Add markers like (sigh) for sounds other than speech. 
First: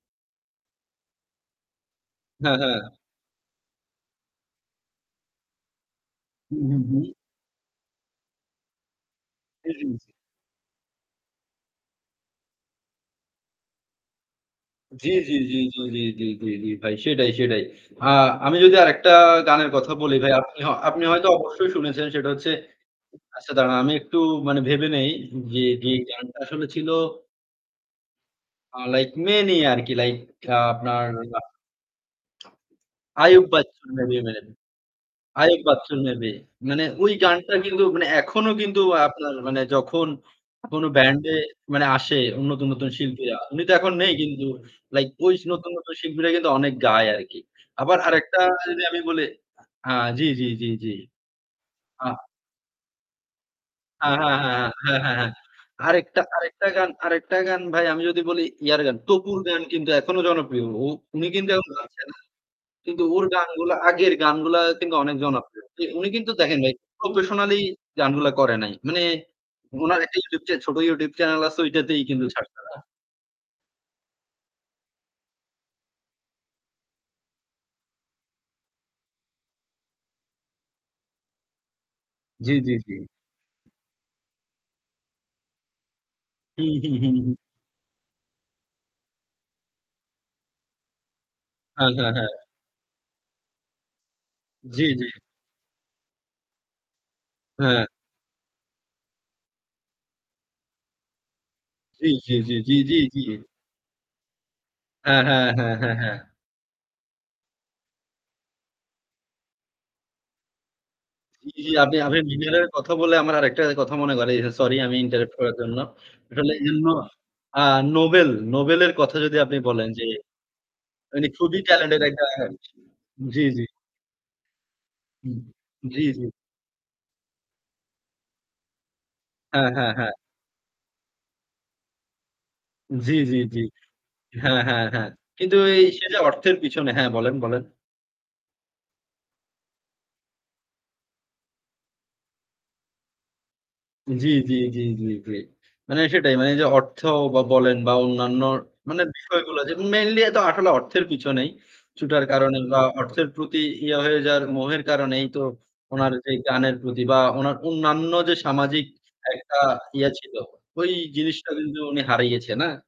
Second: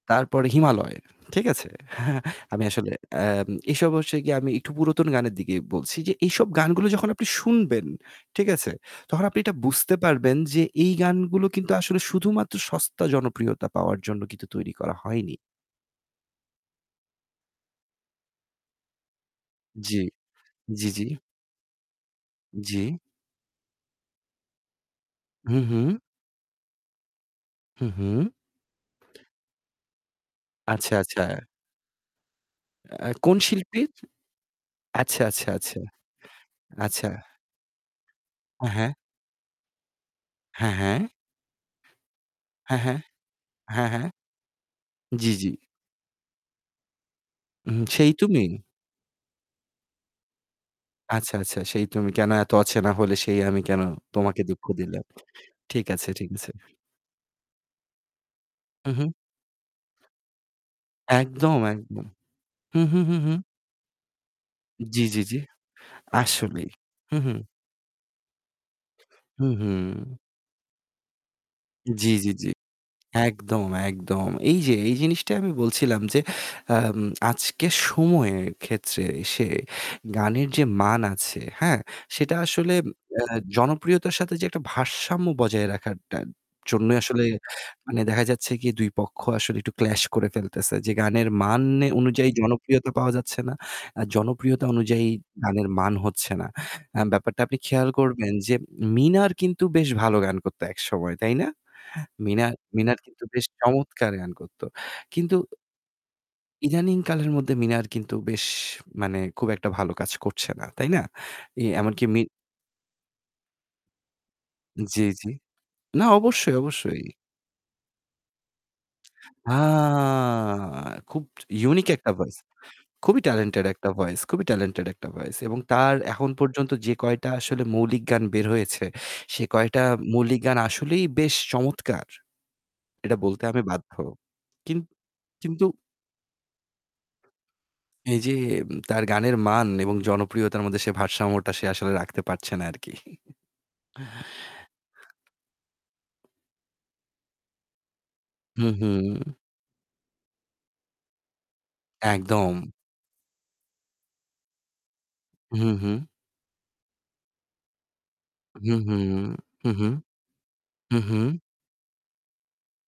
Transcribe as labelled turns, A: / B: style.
A: তারপরে 'হিমালয়।' ঠিক আছে? (chuckles)
B: হ্যাঁ,
A: আমি
B: হ্যাঁ।
A: আসলে আম এসব অবশ্য আমি একটু পুরাতন গানের দিকে বলছি যে এইসব
B: হুম, হুম,
A: গানগুলো
B: হুম।
A: যখন আপনি শুনবেন, ঠিক আছে? তখন আপনি এটা বুঝতে
B: (unintelligible)
A: পারবেন যে এই গানগুলো কিন্তু আসলে শুধুমাত্র সস্তা জনপ্রিয়তা পাওয়ার জন্য কিন্তু তৈরি করা
B: জি, জি,
A: হয়নি।
B: জি, জি, জি, জি, জি, জি, ভাই। সেটাই, সেটাই। আ আমি যদি আরেকটা গানের কথা
A: জি,
B: বলি ভাই আপনি
A: জি, জি।
B: হা হয়তো অবশ্যই শুনেছেন, সেটা হচ্ছে
A: জ্বি।
B: আচ্ছা, দাঁড়ান আমি একটু মানে ভেবে নেই যে
A: হুঁ, হুঁ।
B: যে গানটা আসলে ছিল
A: হু, হু।
B: আ লাইক মেয়ে নিয়ে আরকি লাইক আ
A: আচ্ছা,
B: আপনার
A: আচ্ছা। আ কোন
B: আইয়ুব বাচ্চুর
A: শিল্পীর?
B: (unintelligible)
A: আচ্ছা, আচ্ছা,
B: আইয়ুব
A: আচ্ছা।
B: বাচ্চুর মে বি। মানে
A: আচ্ছা।
B: ওই গানটা কিন্তু মানে এখনো
A: আ
B: কিন্তু
A: হ্যাঁ।
B: আপনার মানে যখন
A: হ্যাঁ,
B: কোনও
A: হ্যাঁ।
B: ব্যান্ডে মানে আসে নতুন,
A: হ্যাঁ,
B: নতুন
A: হ্যাঁ,
B: শিল্পীরা। উনি তো
A: হ্যাঁ,
B: এখন
A: হ্যাঁ।
B: নেই কিন্তু লাইক
A: জ্বি,
B: ওই
A: জ্বি।
B: নতু্‌ন, নতুন শিল্পীরা কিন্তু অনেক গায় আরকি।
A: হুম,
B: আবার
A: 'সেই
B: আরেকটা
A: তুমি'?
B: যদি আমি বলি আ জ্বি, জ্বি, জ্বি, জ্বি।
A: আচ্ছা, আচ্ছা। "সেই
B: আ
A: তুমি কেন এত অচেনা হলে সেই আমি কেন
B: হ্যাঁ, হ্যাঁ,
A: তোমাকে
B: হ্যাঁ,
A: দুঃখ দিলে।"
B: হ্যাঁ, হ্যাঁ, হ্যাঁ, হ্যাঁ।
A: ঠিক আছে,
B: আরেকটা
A: ঠিক আছে।
B: আরেকটা গান আরেকটা গান ভাই আমি যদি বলি ইয়ার
A: হু,
B: গান।
A: হু।
B: তপুর গান কিন্তু এখনো জনপ্রিয়। অ উনি কিন্তু
A: একদম,
B: এখন
A: একদম।
B: (unintelligible)
A: হু, হু,
B: কিন্তু
A: হু,
B: ওর
A: হুম।
B: গানগুলা, আগের গানগুলা কিন্তু
A: জ্বি,
B: অনেক
A: জ্বি, জ্বি।
B: জনপ্রিয়। কি উনি কিন্তু দেখেন
A: আসলেই
B: ভাই
A: হু, হু।
B: professionally গানগুলা করে নাই। মানে
A: হু, হু।
B: ওনার একটা YouTube চে ছোট YouTube চ্যানেল আছে। ঐটাতেই
A: জ্বি,
B: কিন্তু
A: জ্বি, জ্বি।
B: ছাড়ছে না।
A: একদম, একদম। এই যে এই জিনিসটািই আমি বলছিলাম যে আম আজকের সময়ের ক্ষেত্রে সে গানের যে মান আছে, হ্যাঁ? সেটা
B: জ্বী,
A: আসলে
B: জ্বী,
A: এম
B: জ্বী।
A: এ জনপ্রিয়তার সাথে যে একটা ভারসাম্য বজায় রাখার টা
B: হুম, হুম,
A: জন্যই
B: হুম,
A: আসলে
B: হুম।
A: মানে দেখা যাচ্ছে কি? ২ পক্ষ আসলে একটু clash করে ফেলতেছে যে গানের মান এ
B: আচ্ছা,
A: অনুযায়ী
B: হ্যাঁ।
A: জনপ্রিয়তা পাওয়া যাচ্ছে না। আ জনপ্রিয়তা
B: জ্বী,
A: অনুযায়ী
B: জ্বী।
A: গানের মান হচ্ছে না। আ ব্যাপারটা আপনি
B: হ্যাঁ।
A: খেয়াল করবেন যে মিনার কিন্তু বেশ ভালো গান করতো একসময়। তাই না?
B: জ্বী, জ্বী,
A: মিনার
B: জ্বী, জ্বী,
A: মিনার
B: জ্বী,
A: কিন্তু
B: জ্বী।
A: বেশ চমৎকার গান করতো।
B: হ্যাঁ,
A: কিন্তু
B: হ্যাঁ, হ্যাঁ, হ্যাঁ, হ্যাঁ।
A: ইদানিং কালের মধ্যে মিনার কিন্তু বেশ মানে খুব একটা ভালো কাজ করছে না। তাই না?
B: জ্বি,
A: এ
B: জ্বি, আপনি
A: এমনকি মি
B: মিনারের কথা বলে আমার আরেকটা কথা মনে করায় দিছেন। সরি আমি
A: জ্বি, জ্বি,
B: interrupt করার জন্য।
A: না।
B: আসলে
A: অবশ্যই,
B: এনও
A: অবশ্যই।
B: আ নোবেল, নোবেলের কথা যদি
A: আ
B: আপনি বলেন যে
A: খুব
B: মানে খুবই
A: unique
B: talented
A: একটা
B: একটা
A: voice। খুবই
B: জ্বি, জ্বি।
A: talented একটা ভয়েস, খুবই talented একটা
B: উম
A: voice এবং তার
B: জ্বী, জ্বী।
A: এখন পর্যন্ত যে কয়টা আসলে মৌলিক গান বের হয়েছে সে
B: হ্যাঁ,
A: কয়টা
B: হ্যাঁ, হ্যাঁ।
A: মৌলিক গান আসলেই বেশ চমৎকার।
B: জ্বি,
A: এটা
B: জ্বি,
A: বলতে
B: জ্বি।
A: আমি বাধ্য।
B: হ্যাঁ,
A: কিন
B: হ্যাঁ, হ্যাঁ। কিন্তু
A: কিন্তু
B: এ সেটা অর্থের পিছনে হ্যাঁ, বলেন, বলেন।
A: এই যে উম তার গানের মান এবং জনপ্রিয়তার মধ্যে সে ভারসাম্যটা সে আসলে রাখতে পারছে না আরকি। (chuckles)
B: জ্বি, জ্বি, জ্বি, জ্বি। মানে সেটাই। মানে যে অর্থব বলেন বা অন্যান্য
A: হু, হু।
B: মানে বিষয়গুলা mainly এ তো আসলে অর্থের পিছনেই ছুটার কারণে
A: একদম।
B: বা অর্থের প্রতি ইয়ে হয়ে যাওয়ার মোহের কারণেই তো
A: হু, হু।
B: ওনার যে গানের প্রতি বা ওনার অন্যান্য যে
A: হু,
B: সামাজিক
A: হু,
B: একটা
A: হু, হু।
B: ইয়ে ছিল ওই
A: হুঁ, হুঁ।
B: জিনিসটা কিন্তু উনি হারিয়েছে না।